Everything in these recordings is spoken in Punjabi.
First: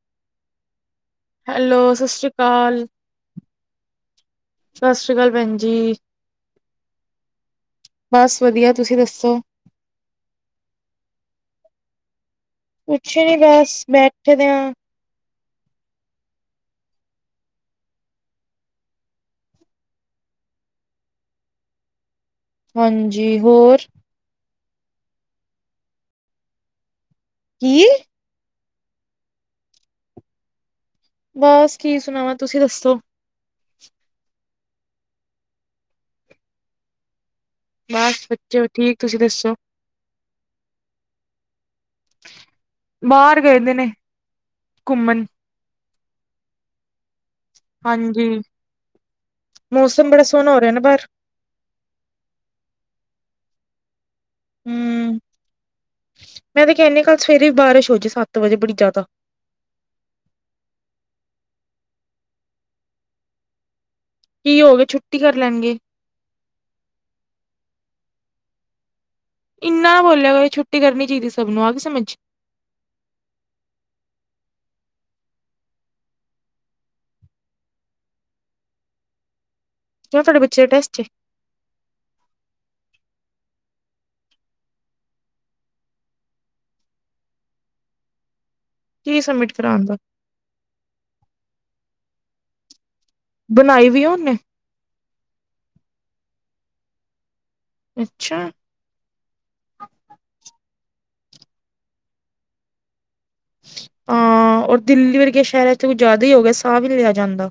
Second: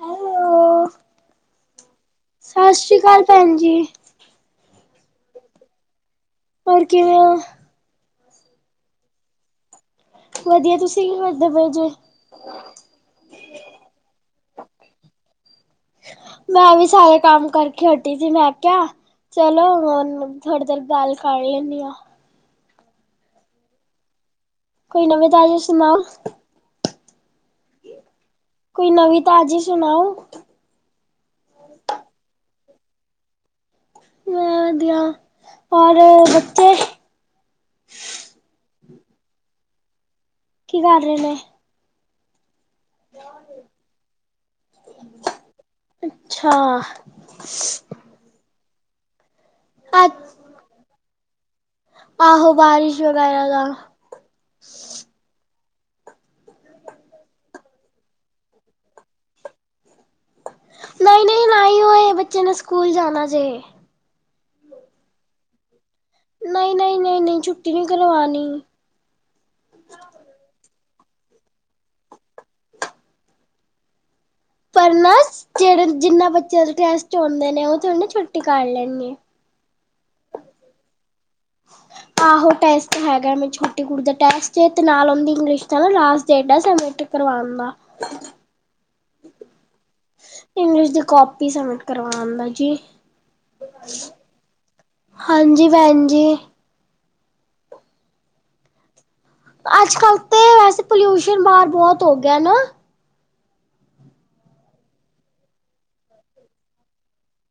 ਹੈਲੋ ਹੈਲੋ, ਸ਼੍ਰੀ ਸਤਿ ਅਕਾਲ। ਸ਼੍ਰੀ ਅਕਾਲ ਭੈਣ ਜੀ ਸਤਿ ਸ਼੍ਰੀ ਅਕਾਲ ਭੈਣ ਜੀ ਹੋਰ ਕਿਵੇਂ ਹੋ ਬਸ ਵਧੀਆ ਤੁਸੀਂ ਦੱਸੋ ਵਧੀਆ ਤੁਸੀਂ ਕੀ ਕਰਦੇ ਪਏ ਜੇ ਕੁਛ ਨੀ ਬਸ ਬੈਠਦੇ ਆ ਮੈਂ ਵੀ ਸਾਰੇ ਕੰਮ ਕਰਕੇ ਹਟੀ ਸੀ ਮੈਂ ਕਿਹਾ ਚਲੋ ਹੁਣ ਥੋੜੀ ਦੇਰ ਗੱਲ ਕਰ ਲੈਂਦੀ ਆ ਹਾਂਜੀ ਹੋਰ ਕੋਈ ਨਵੀਂ ਤਾਜ਼ੀ ਸੁਣਾਓ ਕੀ ਕੋਈ ਨਵੀਂ ਤਾਜ਼ੀ ਸੁਣਾਓ ਬਸ ਕੀ ਸੁਣਾਵਾ ਤੁਸੀਂ ਦੱਸੋ। ਮੈਂ ਵਧੀਆ ਔਰ ਬੱਚੇ ਬਸ ਬੱਚੇ ਵੀ ਠੀਕ ਤੁਸੀਂ ਦੱਸੋ ਕੀ ਕਰ ਰਹੇ ਨੇ ਬਾਹਰ ਗਏਦੇ ਨੇ ਘੁੰਮਣ ਅੱਛਾ ਹਾਂਜੀ ਅ ਮੌਸਮ ਬੜਾ ਸੋਹਣਾ ਹੋ ਰਿਹਾ ਨਾ ਬਾਹਰ ਆਹੋ, ਬਾਰਿਸ਼ ਵਗੈਰਾ ਦਾ। ਹੂੰ। ਮੈਂ ਤੇ ਕੇਨੀ ਕੱਲ ਸਵੇਰੇ ਵੀ ਬਾਰਿਸ਼ ਹੋ ਜੇ ਸੱਤ ਵਜੇ ਬੜੀ ਜਾਦਾ। ਨਈ ਨਈ ਨਾਈ ਹੋਏ, ਬੱਚੇ ਨੇ ਸਕੂਲ ਜਾਣਾ ਜੇ। ਕੀ ਹੋ ਗੇ ਛੁੱਟੀ ਕਰ ਲੈਣਗੇ। ਨਈ ਨਈ ਨਈ ਨਈ ਛੁੱਟੀ ਨੀ ਕਰਵਾਨੀ। ਇੰਨਾ ਬੋਲੇਆ ਕਰ ਛੁੱਟੀ ਕਰਨੀ ਚਾਈਦੀ ਸਭ ਨੂੰ, ਆ ਗੀ ਸਮਝ। ਪਰ ਨਾ ਜੇੜੇ ਜਿੰਨਾ ਬੱਚੇਆਂ ਦੇ ਟੈਸਟ ਹੋਂਦੇ ਨੇ ਓ ਥੋੜੀ ਨਾ ਛੁੱਟੀ ਕਰ ਲੈਨਗੇ। ਕੇਓਂ ਤਾਡੇ ਬੱਚੇਆਂ ਦੇ ਟੈਸਟ ਏ? [inaudible] ਆਹੋ ਟੈਸਟ ਹੈਗਾ। ਮੇਰੀ ਛੋਟੀ ਕੁੜੀ ਦਾ ਟੈਸਟ ਏ ਤੇ ਨਾਲ ਓਂਦੀ ਇੰਗਲਿਸ਼ ਦਾ ਨਾ ਲਾਸਟ ਡੇਟ ਆ ਸਬਮਿਟ ਕਰਵਾਨ ਦਾ। ਕੀ ਸਬਮਿਟ ਕਰਾਨ ਦਾ? ਇੰਗਲਿਸ਼ ਦੀ ਕੋਪੀ ਸਬਮਿਟ ਕਰਵਾਨ ਦਾ ਜੀ। ਬਣਾਈ ਵੀ ਏ ਓਨੇ? ਹਾਂਜੀ ਭੈਣ ਜੀ। ਅੱਛਾ। ਅੱਜ ਕੱਲ ਤੇ ਵੈਸੇ ਪੋਲਿਊਸ਼ਨ ਬਾਰ ਬੋਤ ਹੋ ਗੇਆ ਨਾ। ਹਾਂ, ਔਰ ਦਿੱਲੀ ਵਰਗੇ ਸੈ਼ਰਾਂ ਚ ਤੇ ਕੁਛ ਜਾਦਾ ਈ ਹੋ ਗੇਆ। ਸਾ ਵੀ ਨੀ ਲੇਆ ਜਾਂਦਾ।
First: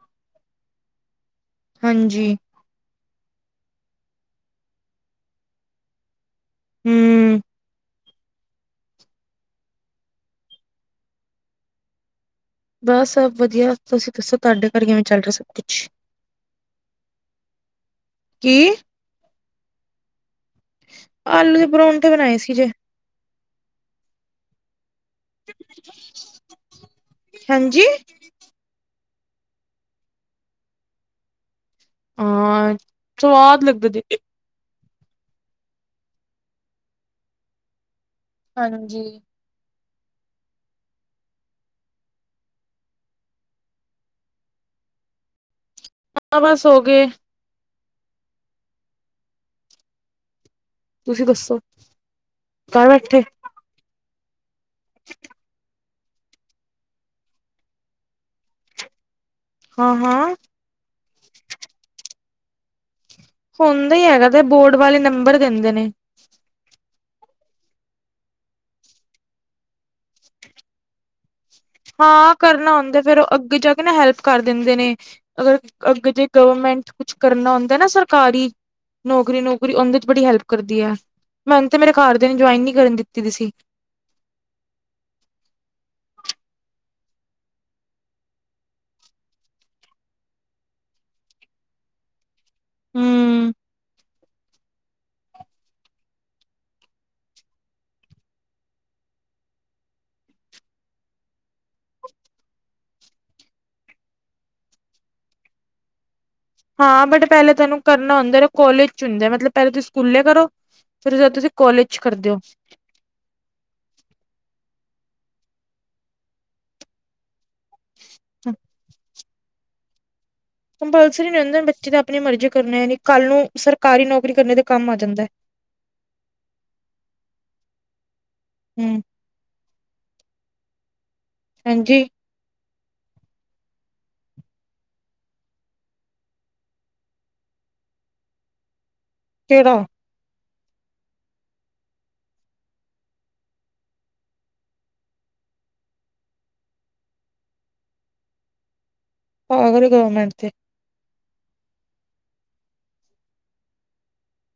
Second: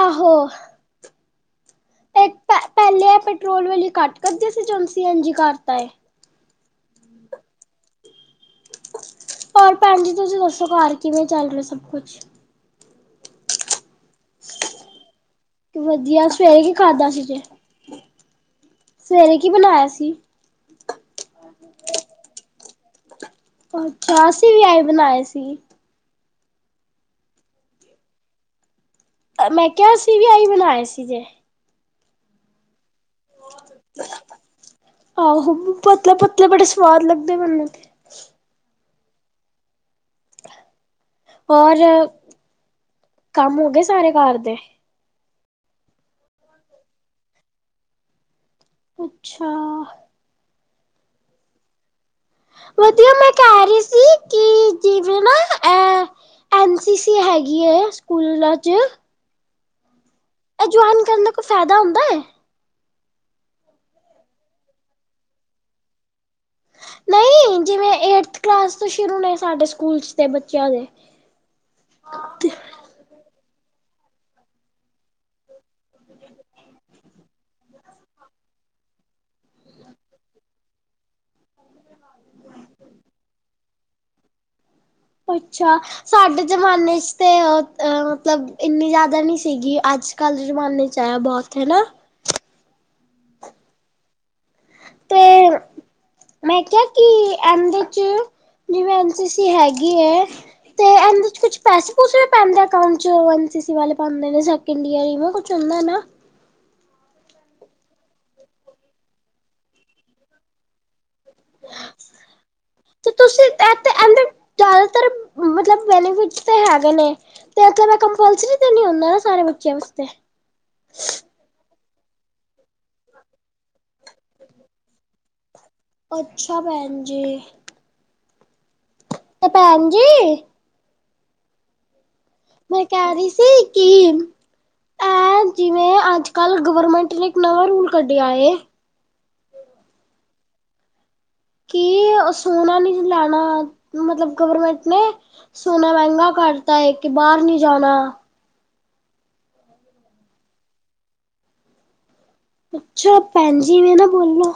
ਆਹੋ। ਹਾਂਜੀ। ਪੈ ਪੈਲੇ ਐ ਪੈਟਰੋਲ ਵਾਲੀ ਘੱਟ ਕਰਦੇ ਸੀ ਜੋ ਸੀ ਏਨ ਜੀ ਕਰਤਾ ਏ। ਹੂੰ। ਪਰ ਭੈਣ ਜੀ ਤੁਸੀਂ ਦੱਸੋ ਘਰ ਕਿਵੇਂ ਚੱਲ ਰੇਆ ਸਭ ਕੁਛ। ਬਸ ਸਭ ਵਧੀਆ ਤੁਸੀ ਦੱਸੋ ਤਾਡੇ ਘਰ ਕਿਵੇਂ ਚੱਲ ਰੇਆ ਸਭ ਕੁਛ? ਵਧੀਆ ਸਵੇਰੇ ਕੀ ਖਾਧਾ ਸੀ ਜੇ? ਕੀ? ਸਵੇਰੇ ਕੀ ਬਨਾਏਆ ਸੀ? ਆਲੂ ਦੇ ਪਰੌਂਠੇ ਬਨਾਏ ਸੀ ਜੇ। ਅੱਛਾ, ਅਸੀ ਵੀ ਐਈ ਬਨਾਏ ਸੀ। ਹਾਂਜੀ। ਮੈਂ ਕੇਆ ਅਸੀ ਵੀ ਐਈ ਬਨਾਏ ਸੀ ਜੇ। ਹਾਂ, ਸਵਾਦ ਲੱਗਦੇ ਜੇ। ਆਹੋ, ਪਤਲੇ ਪਤਲੇ ਬੜੇ ਸਵਾਦ ਲੱਗਦੇ ਮੇਨੂੰ ਤੇ। ਹਾਂਜੀ। ਔਰ ਕੰਮ ਹੋਗੇ ਸਾਰੇ ਘਰ ਦੇ? ਤਾਂ ਬਸ ਹੋਗੇ। ਅੱਛਾ। ਤੁਸੀ ਦੱਸੋ ਕਰ ਵਧੀਆ ਬੈਠੇ? ਮੈਂ ਕਹਿ ਰਹੀ ਸੀ ਕਿ ਜਿਵੇਂ ਨਾ ਐ ਐਨ ਸੀ ਸੀ ਹੈਗੀ ਏ ਸਕੂਲਾਂ ਚ। ਹਾਂ ਹਾਂ। ਐ ਜੁਆਏਨ ਕਰਨ ਦਾ ਕੋਈ ਫੈਦਾ ਹੁੰਦਾ ਏ? ਹੁੰਦਾ ਈ ਹੈਗਾ ਤੇ ਬੋਰਡ ਵਾਲੇ ਨੰਬਰ ਦੇਂਦੇ ਨੇ। ਨਈ, ਜਿਵੇਂ ਏਟਥ ਕਲਾਸ ਤੋਂ ਸ਼ੁਰੂ ਨੇ ਸਾਡੇ ਸਕੂਲ ਚ ਤੇ ਬੱਚੇਆਂ ਦੇ। ਹਾਂ ਕਰਨਾ ਹੁੰਦ ਫੇਰ ਅੱਗੇ ਜਾ ਕੇ ਨਾ ਹੈਲਪ ਕਰ ਦੇਂਦੇ ਨੇ। ਅਗਰ ਅੱਗੇ ਜੇ ਗਵਰਮੈਂਟ ਕੁਛ ਕਰਨਾ ਹੁੰਦਾ ਐ ਨਾ ਸਰਕਾਰੀ ਨੌਕਰੀ ਨੂਕਰੀ ਓਂਦੇ ਚ ਬੜੀ ਹੈਲਪ ਕਰਦੀ ਐ। ਮੈਨ ਤੇ ਮੇਰੇ ਘਰ ਦੇਆਂ ਨੇ ਜੁਆਇਨ ਨੀ ਕਰਨ ਦਿੱਤੀ ਦੀ ਸੀ। ਅੱਛਾ ਸਾਡੇ ਜ਼ਮਾਨੇ ਚ ਤੇ ਮਤਲਬ ਇੰਨੀ ਜ਼ਿਆਦਾ ਨੀ ਸੀਗੀ ਅੱਜ ਕੱਲ ਦੇ ਜਮਾਨੇ ਚ ਹੈ ਬਹੁਤ ਹੈਨਾ? ਹਮ। ਤੇ [inaudible] ਮੈਂ ਕਿਹਾ ਕਿ ਐਮ ਦੇ ਚ ਜਿਵੇਂ ਐਨ ਸੀ ਸੀ ਹੈਗੀ ਐ ਤੇ ਇਹਦੇ ਚ ਕੁਛ ਪੈਸੇ ਪੂਸੇ ਵੀ ਪੈਂਦੇ ਅਕਾਊਂਟ ਚ ਐਨ ਸੀ ਸੀ ਵਾਲੇ ਪਾਉਂਦੇ ਨੇ ਇੰਡੀਆਂ [unintelligible] ਕੁਛ ਹੁੰਦਾ ਨਾ ਹਾਂ ਬਟ ਪਹਿਲਾਂ ਤੁਹਾਨੂੰ ਕਰਨਾ ਹੁੰਦਾ ਨਾ ਕੋਲਜ ਚ ਹੁੰਦਾ ਮਤਲਬ ਪਹਿਲ ਤੁਸੀਂ ਸਕੂਲੇ ਕਰੋ ਫੇਰ ਓਸਤੋਂ ਬਾਅਦ ਤੁਸੀਂ ਕੋਲਜ ਕਰਦੇ ਹੋ। ਤੇ ਤੁਸੀਂ ਇ ਇਹਦੇ ਜਿਆਦਾਤਰ ਮਤਲਬ ਬੈਨੀਫਿਟ ਤੇ ਹੈਗੇ ਨੇ ਤੇ ਇਹ ਕਿਹਾ ਮੈਂ ਕੰਪਲਸਰੀ ਤੇ ਨੀ ਹੁੰਦਾ ਨਾ ਸਾਰੇ ਬੱਚਿਆਂ ਵਾਸਤੇ? ਕੰਪਲਸਰੀ ਨਹੀਂ ਹੁੰਦਾ ਬੱਚੇ ਤਾਂ ਆਪਣੀ ਮਰਜ਼ੀ ਕਰੇ [unintelligible] ਕੱਲ੍ਹ ਨੂੰ ਸਰਕਾਰੀ ਨੌਕਰੀ ਕਰਨ ਤੇ ਕੰਮ ਆ ਜਾਂਦਾ। ਅੱਛਾ ਭੈਣ ਜੀ। ਹਮ। ਤੇ ਭੈਣ ਜੀ ਹਾਂਜੀ। ਮੈਂ ਕਹਿ ਰਹੀ ਸੀ ਕੀ ਐਂ ਜਿਵੇਂ ਅੱਜ ਕੱਲ੍ਹ ਗਵਰਮੈਂਟ ਨੇ ਇੱਕ ਨਵਾਂ ਰੂਲ ਕੱਢਿਆ ਏ ਕੇਡਾ? ਕੀ ਸੋਨਾ ਨੀ ਲੈਣਾ ਮਤਲਬ ਗਵਰਮੈਂਟ ਨੇ ਸੋਨਾ ਮਹਿੰਗਾ ਕਰਤਾ ਏ ਕੇ ਬਾਹਰ ਨੀ ਜਾਣਾ। [unintelligible] ਗਵਰਮੈਂਟ ਤੇ ਅੱਛਾ ਭੈਣ ਜੀ [unintelligible] ਬੋਲੋ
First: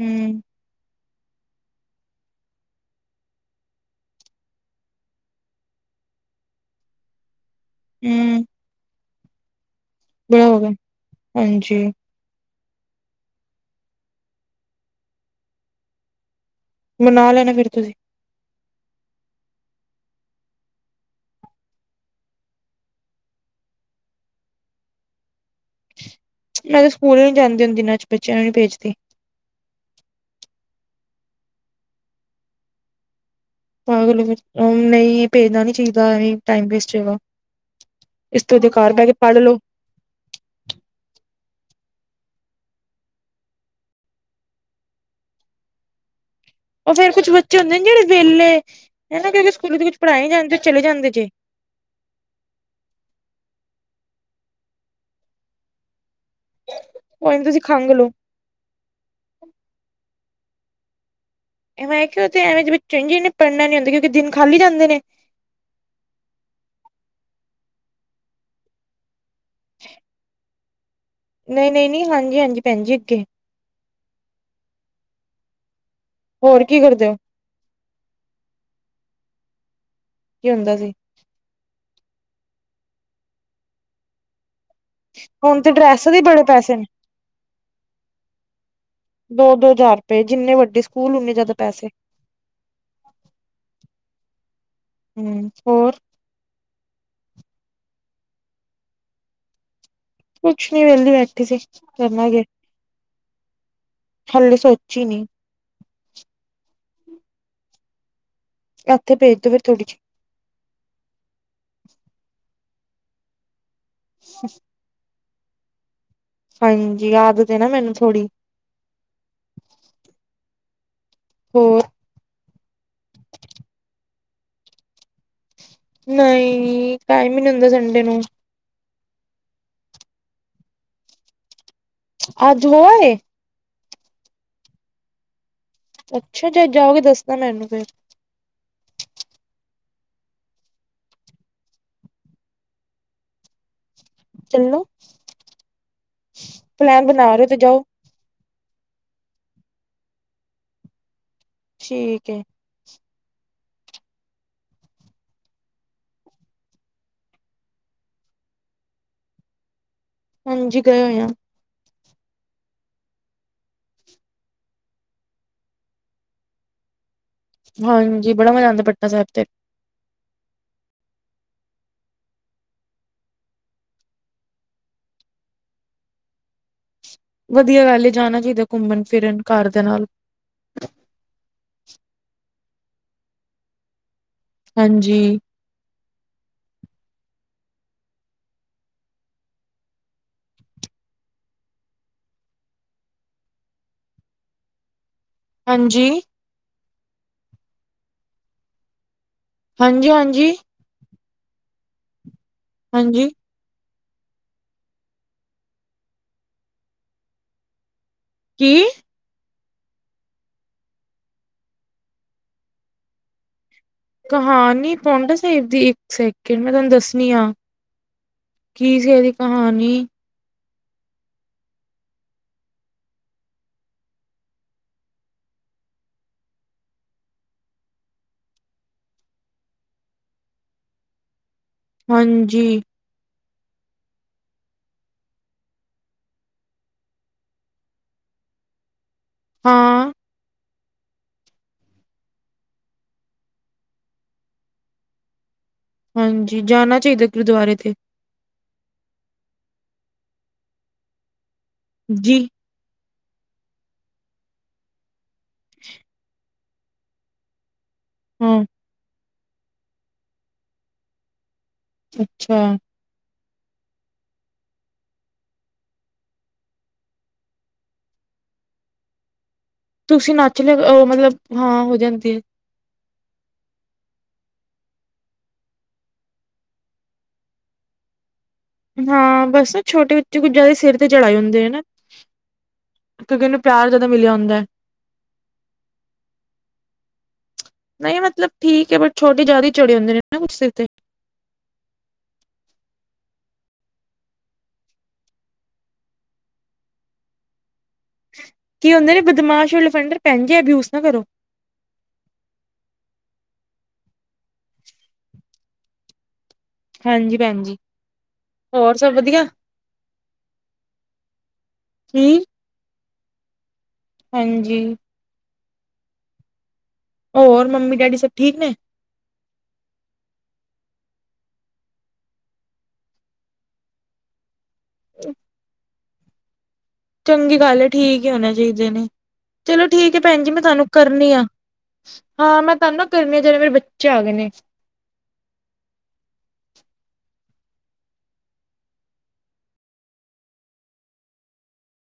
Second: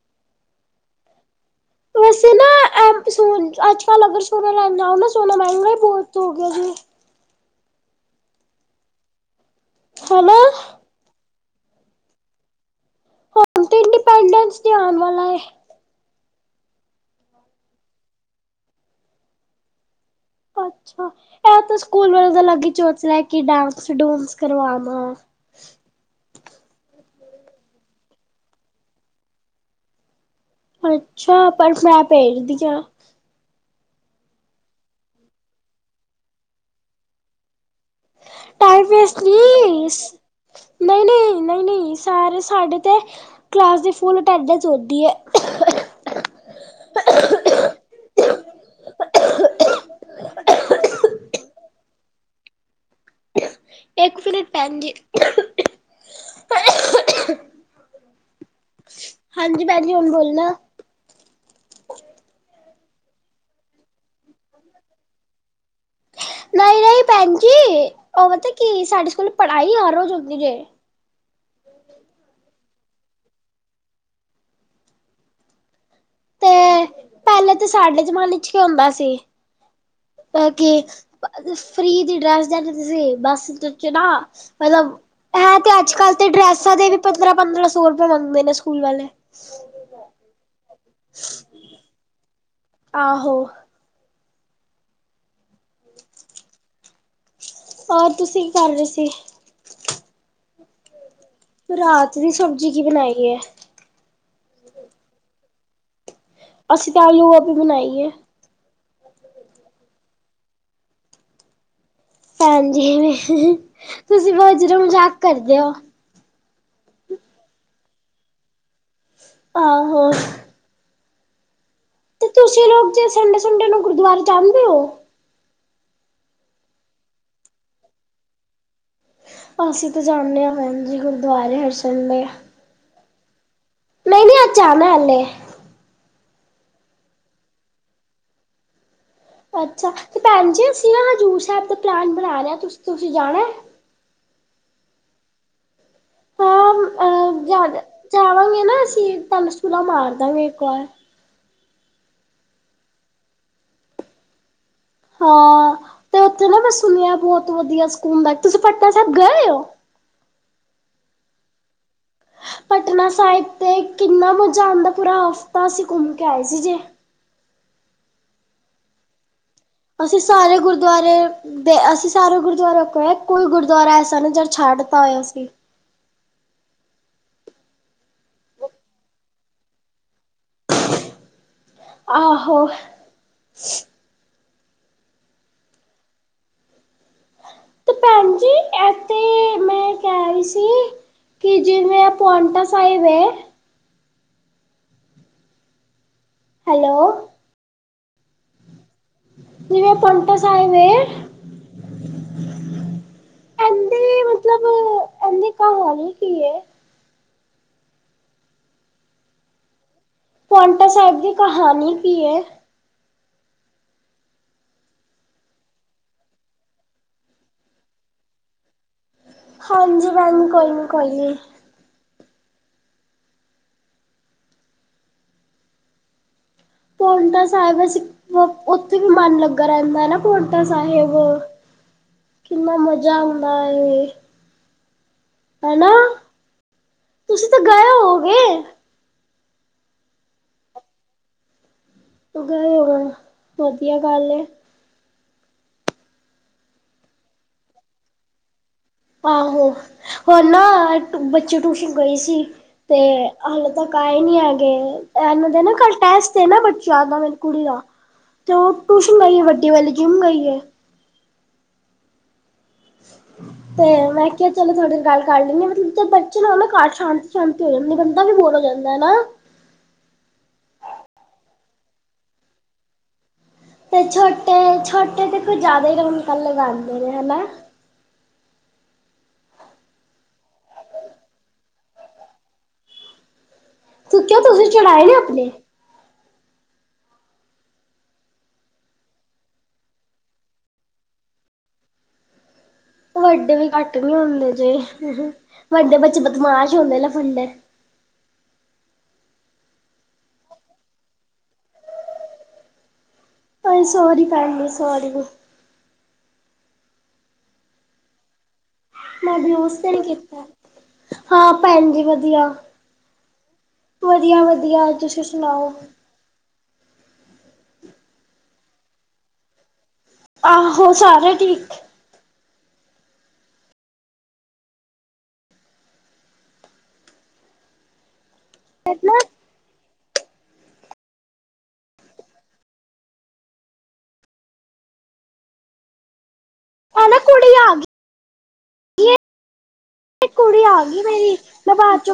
ਹਮ। ਵੈਸੇ ਨਾ [unintelligible] ਅੱਜ ਕੱਲ ਅਗਰ ਸੋਨਾ ਲੈਣ ਜਾਓ ਨਾ ਸੋਨਾ ਮਹਿੰਗਾ ਈ ਬਹੁਤ ਹੋ ਗਿਆ ਜੇ। ਹਮ। ਹੈਨਾ [unintelligible] ਹਾਂਜੀ। ਹੁਣ ਤੇ ਇੰਨਡੀਪਡੈਂਸ ਡੇ ਆਉਣ ਵਾਲਾ ਏ। ਮਨਾ ਲੈਣਾ ਫੇਰ ਤੁਸੀਂ। ਅੱਛਾ ਇਹ ਤਾਂ ਸਕੂਲ ਵਾਲੇ ਦਾ ਅਲੱਗ ਈ ਚੋਚਲਾ ਕਿ ਡਾਂਸ ਡੂੰਸ ਕਰਵਾਨਾ। ਮੈਂ ਤਾਂ ਸਕੂਲ ਨੀ ਜਾਂਦੀ ਹੁੰਦੀ ਨਾ [unintelligible] ਬੱਚਿਆਂ ਨੂੰ ਨੀ ਭੇਜਦੀ। ਅੱਛਾ ਪਰ ਮੈਂ ਭੇਜਦੀ ਆ। ਪਾਗਲ ਹੋ ਫੇਰ ਨਹੀਂ ਭੇਜਣਾ ਨੀ ਚਾਹੀਦਾ ਇਹ ਟਾਈਮ ਵੇਸਟ ਹੈਗਾ। ਟਾਈਮ ਵੇਸਟ ਲੋ। ਨੀ ਨਹੀਂ ਨਹੀਂ ਨਹੀਂ ਨਹੀਂ ਸਾਰੇ ਸਾਡੇ ਤੇ ਕਲਾਸ ਦੀ ਫੁੱਲ ਅਟੈਂਡੈਂਸ ਹੁੰਦੀ ਐ ਉਹ ਫੇਰ ਕੁਛ ਬੱਚੇ ਹੁੰਦੇ ਨੇ ਜਿਹੜੇ ਵੇਹਲੇ ਕਿਉਂਕਿ ਸਕੂਲ ਦੇ ਵਿੱਚ ਪੜ੍ਹਾਾਈ ਜਾਂਦੇ ਚਲੇ ਜਾਂਦੇ ਜੇ। ਇੱਕ ਮਿੰਟ ਭੈਣ ਜੀ। ਕੋਈ ਨੀ ਤੁਸੀਂ ਖੰਘ ਲੋੋ। ਹਾਂਜੀ ਭੈਣ ਜੀ ਹੁਣ ਬੋਲਣਾ। [inaudible] ਇਵੇਂ ਜਿਵੇ ਬੱਚੇ ਨੇ ਜਿਹਨੇ ਪੜਨਾ ਨੀ ਹੁੰਦਾ ਕਿਉਂਕਿ ਦਿਨ ਖਾਲੀ ਜਾਂਦੇ ਨੇ। ਨਹੀਂ ਨਹੀਂ ਭੈਣ ਜੀ ਉਹ ਪਤਾ ਕੀ ਸਾਡੇ ਸਕੂਲ ਪੜ੍ਹਾਈ ਹਰ ਰੋਜ਼ ਹੁੰਦੀ ਜੇ। ਨਹੀਂ ਨਹੀਂ ਨਹੀਂ ਹਾਂਜੀ ਹਾਂਜੀ ਭੈਣ ਜੀ ਅੱਗੇ ਤੇ ਹੋਰ ਕੀ ਕਰਦੇ ਓ? ਪਹਿਲੇ ਤੇ ਸਾਡੇ ਜ਼ਮਾਨੇ ਚ ਕੀ ਹੁੰਦਾ ਸੀ। ਐ ਕੀ ਕੇ ਹੁੰਦਾ ਸੀ ਫਰੀ ਦੀ ਡਰੈਸ ਦਾ ਤੇ ਤੁਸੀਂ ਬਸ ਤ ਚੜਾ ਮਲਬ ਐ ਹੁਣ ਤੇ ਡਰੈਸ ਅੱਜ-ਕੱਲ੍ਹ ਦੇ ਤੇ ਬੜੇ ਡਰੈਸਾਂ ਪੈਸੇ ਨੇ ਦੇ ਵੀ ਪੰਦਰਾਂ-ਪੰਦਰਾਂ ਸੌ ਰੁਪਏ ਮੰਗਦੇ ਨੇ ਸਕੂਲ ਵਾਲੇ। ਦੋ-ਦੋ ਜ਼ਾਰ ਰੁਪਏ ਜਿੰਨੇ ਵੱਡੇ ਸਕੂਲ ਉਨੇ ਜੈਦਾ ਪੈਸੇ। ਆਹੋ। ਹੂੰ, ਹੋਰ ਆ ਤੁਸੀਂ ਕੀ ਕਰ ਰੇ ਸੀ? ਕੁਛ ਨੀ ਵੇਲੀ ਬੈਠੀ ਸੀ। ਕਰਨਾ ਕੀ। ਜੀ ਕੀ ਬਣਾਈ ਏ? ਹਲੇ ਸੋਚੀ ਨੀ। ਅਸੀ ਤਾਂ ਆਲੂ-ਗੋਬੀ ਬਣਾਈ ਏ। ਐਥੇ ਭੇਜ ਦੋ ਫੇਰ ਥੋੜੀ ਜੀ। ਹਾਂਜੀ, ਤੁਸੀਂ ਬੌਤ ਜੈਦਾ ਮਜਾਕ ਕਰਦੇ ਓ। ਹਾਂਜੀ, ਆਦਤ ਏ ਨਾ ਮੈਨੂੰ ਥੋੜ੍ਹੀ। ਆਹੋ। ਹੋਰ ਤੇ ਤੁਸੀਂ ਲੋਕ ਜੇ ਸੰਡੇ-ਸੁੰਡੇ ਨੂੰ ਗੁਰਦੁਆਰੇ ਜਾਂਦੇ ਓ? ਨਹੀਂ, ਟਾਈਮ ਈ ਨੀ ਹੁੰਦਾ ਸੰਡੇ ਨੂੰ। ਅਸੀਂ ਤਾਂ ਜਾਨੇ ਆ ਭੈਣਜੀ ਗੁਰਦੁਆਰੇ ਹਰ ਸੰ ਅੱਜ ਹੋ ਆਏ? ਨਹੀਂ-ਨਹੀਂ, ਅੱਜ ਜਾਣੈ ਹਲੇ। ਅੱਛਾ, ਜਦ ਜਾਓਗੇ ਦੱਸਣਾ ਮੈਨੂੰ ਫੇਰ। ਅੱਛਾ, ਤੇ ਭੈਣ ਜੀ ਅਸੀਂ ਨਾ ਹਜ਼ੂਰ ਸੈਬ ਦਾ ਪਲੈਨ ਬਣਾ ਰੇ ਆ, ਤੁਸ ਤੁਸੀਂ ਜਾਣੈ? ਚੱਲੋ, ਹਾਂ ਪਲੈਨ ਬਣਾ ਰੇ ਅਹ ਓ ਤੇ ਜਾ ਜਾਓ। ਜਾਵਾਂਗੇ ਨਾ ਅਸੀਂ ਤਾਨੂੰ ਸੁਲਾ ਮਾਰ ਦਾ ਗੇ ਇੱਕ ਵਾਰ। ਠੀਕ ਏ। ਹਾਂ, ਤੇ ਓਥੇ ਨਾ ਮੈਂ ਸੁਣਿਐ ਬੌਤ ਵਧੀਆ ਸਕੂੰਬ ਐ। ਤੁਸੀਂ ਪਟਨਾ ਸੈਬ ਗਏ ਓ? ਹਾਂਜੀ ਗਏ ਹੋਣੇ ਆ। ਪਟਨਾ ਸਾਹਿਬ ਤੇ ਕਿੰਨਾ ਮਜਾ ਆਂਦਾ ਪੂਰਾ ਹਫ਼ਤਾ ਅਸੀਂ ਘੁੰਮ ਕੇ ਆਏ ਸੀ ਜੇ। ਹਾਂਜੀ, ਬੜਾ ਮਜ਼ਾ ਆਂਦੈ ਪਟਨਾ ਸੈਬ ਤੇ। ਅਸੀਂ ਸਾਰੇ ਗੁਰਦੁਆਰੇ ਦੇ ਅਸੀਂ ਸਾਰੇ ਗੁਰਦੁਆਰਾ ਹੋਕੇ ਆਏ ਕੋਈ ਗੁਰਦੁਆਰਾ ਐਸਾ ਨੀ ਜੇਦ ਛੱਡ ਤਾ ਹੋਏ ਅਸੀਂ। ਵਧੀਆ ਗੱਲ ਏ, ਜਾਣਾ ਚਾਈਦੈ ਘੁੰਮਣ-ਫਿਰਨ ਘਰ ਦੇਆ ਨਾਲ। ਆਹੋ। ਹਾਂਜੀ। ਭੈਣ ਜੀ ਤੇ ਇਥੇ ਮੈਂ ਕੈ ਰੀ ਸੀ ਕਿ ਜਿਵੇਂ ਐ ਪੋੰਟਾ ਸਾਹਿਬ ਏ ਹਾਂਜੀ। ਹੈਲੋ। ਜਿਵੇਂ ਹਾਂਜੀ ਪੋੰਟਾ ਹਾਂਜੀ ਸਾਹਿਬ ਏ ਹਾਂਜੀ। ਐੰਦੀ ਮਤਲਬ ਐੰਦੀ ਕਹਾਣੀ ਕੀ ਏ? ਕੀ? ਪੋੰਟਾ ਸੈਬ ਦੀ ਕਹਾਣੀ ਕੀ ਏ? ਕਹਾਣੀ ਪੋੰਟਾ ਸਾਹਿਬ ਦੀ, ਇੱਕ ਸੈਕਿੰਡ ਮੈਂ ਤੁਆਨ ਦੱਸਣੀ ਆਂ। ਕੀ ਸੀ ਐਦੀ ਹਾਂਜੀ ਬੈਨ ਕੋਈ ਨੀ ਕੋਈ ਨੀ ਪੋੰਟਾ ਸਾਹਿਬ ਅਸੀ ਉੱਥੇ ਵੀ ਮਨ ਲੱਗਾ ਰਹਿੰਦਾ ਐ ਨਾ ਪੋੰਟਾ ਸਾਹਿਬ। ਹਾਂਜੀ ਕਿੰਨਾ ਮਜ਼ਾ ਆੰਦਾ ਏ ਹੈਨਾ ਤੁਸੀਂ ਤਾਂ ਗਏ ਹੋਔਗੇ ਹਾਂ। ਗਏ ਹੋਣੇ ਵਦੀਆ ਗੱਲ ਏ ਹਾਂਜੀ ਜਾਨਾ ਚਾਹੀਦਾ ਗੁਰਦੁਆਰੇ ਤੇ ਆਹੋ ਹੋਨ ਨਾ ਬੱਚੇ ਟਿਊਸ਼ਨ ਗਈ ਜੀ ਸੀ ਤੇ ਹਾਲੇ ਤੱਕ ਆਏ ਨੀ ਹੈਗੇ ਇਹਨਾਂ ਦੇ ਨਾ ਕਲ ਟੈਸਟ ਏ ਨਾ ਬ [unintelligible] ਤੇ ਹਾਂ ਓਹ ਟਿਊਸ਼ਨ ਗਈ ਵਡੀ ਵਾਲੀ ਜਿਮ ਗਈ ਏ ਅੱਛਾ। ਤੇ ਮੈਂ ਕਿਹਾ ਚਲੋ ਥੋੜੀ ਦੇਰ ਗੱਲ ਕਰ ਲੈਂਨੀ ਆ ਮਤਲਬ ਜ ਬੱਚੇ ਨਾ ਹੋਣ ਘਰ ਸ਼ਾਂਤੀ ਸ਼ਾਂਤੀ ਹੋ ਜਾਂਦੀ ਬੰਦਾ ਵੀ ਬੋਰ ਹੋ ਜਾਂਦਾ। [unintelligible] ਤੁਸੀਂ ਨੱਚ ਲਿਆ ਉਹ ਮਤਲਬ ਹਾਂ ਹੋ ਜਾਂਦੀ ਏ ਤੇ ਛੋਟੇ ਛੋਟੇ ਤਾਂ ਕੁਝ ਜ਼ਿਆਦਾ ਹੀ ਰੋਣਕਾ ਲਗਾੰਦੇ ਨੇ ਹੈਨਾ। ਹਾਂ ਬਸ ਨਾ ਛੋਟੇ ਬੱਚੇ ਕੁੱਝ ਜਿਆਦਾ ਸਿਰ ਤੇ ਚੜਾਏ ਹੁੰਦੇ ਹੈਨਾ। ਕਿਉਕਿ ਓਨੂੰ ਪਿਆਰ ਜਿਆਦਾ ਤੂੰ ਮਿਲਿਆ ਕਿਉਂ ਹੁੰਦਾ ਹੈ। ਤੁਸੀਂ ਚੜਾਏ ਨੇ ਆਪਣੇ ਨਹੀਂ ਮਤਲਬ ਠੀਕ ਏ ਬਟ ਛੋਟੇ ਜਿਆਦਾ ਹੀ ਚੜੇ ਹੁੰਦੇ ਨੇ ਕੁਛ ਸਿਰ ਤੇ। ਵੱਡੇ ਵੀ ਘੱਟ ਨੀ ਹੁੰਦੇ ਜੇ ਵੱਡੇ ਬੱਚੇ ਬਦਮਾਸ਼ ਹੁੰਦੇ ਨਾ ਲਫੰਡਰ ਕੀ ਹੁੰਦੇ ਨੇ ਬਦਮਾਸ਼ ਔਰ ਲਫੰਡਰ ਪੈਨ ਜੀ ਇਹ ਵਿਯੂਜ ਨਾ ਕਰੋ ਸੋਰੀ ਪੈਣ ਜੀ ਸੋਰੀ ਹਾਂਜੀ ਪੈਣਜੀ। ਮੈਂ ਵਿਯੁਜ ਤੇ ਨੀ ਕੀਤਾ ਹਾਂ ਪੈਣ ਜੀ ਹੂੰ ਵਦੀਆ। ਵਦੀਆ ਹਾਂਜੀ ਵਦੀਆ ਤੁਸੀਂ ਸੁਣਾਓ। ਹੋਰ ਮੰਮੀ ਡੈਡੀ ਸਭ ਠੀਕ ਨੇ। ਆਹੋ ਸਾਰੇ ਠੀਕ। [unintelligible] ਚੰਗੀ ਗੱਲ ਏ ਠੀਕ ਹੀ ਹੋਨੇ ਚਾਹੀਦੇ ਨੇ ਨਾ ਚਲੋ ਠੀਕ ਐ ਪੈਣ ਜੀ ਮੈਂ ਤੁਹਾਨੂੰ ਕਰਨੀ ਆ ਹਾਂ ਮੈਂ ਤੁਹਾਨੂੰ ਨਾ ਕਰਨੀ ਆ ਜਿਹੜੇ ਮੇਰੇ ਬੱਚੇ ਆ ਗਏ ਨੇ। ਉਹ ਨਾ ਕੁੜੀ ਆਗੀ। [unintelligible] ਕੁੜੀ ਆ ਗਈ ਮੇਰੀ ਮੈਂ ਬਾਦ 'ਚ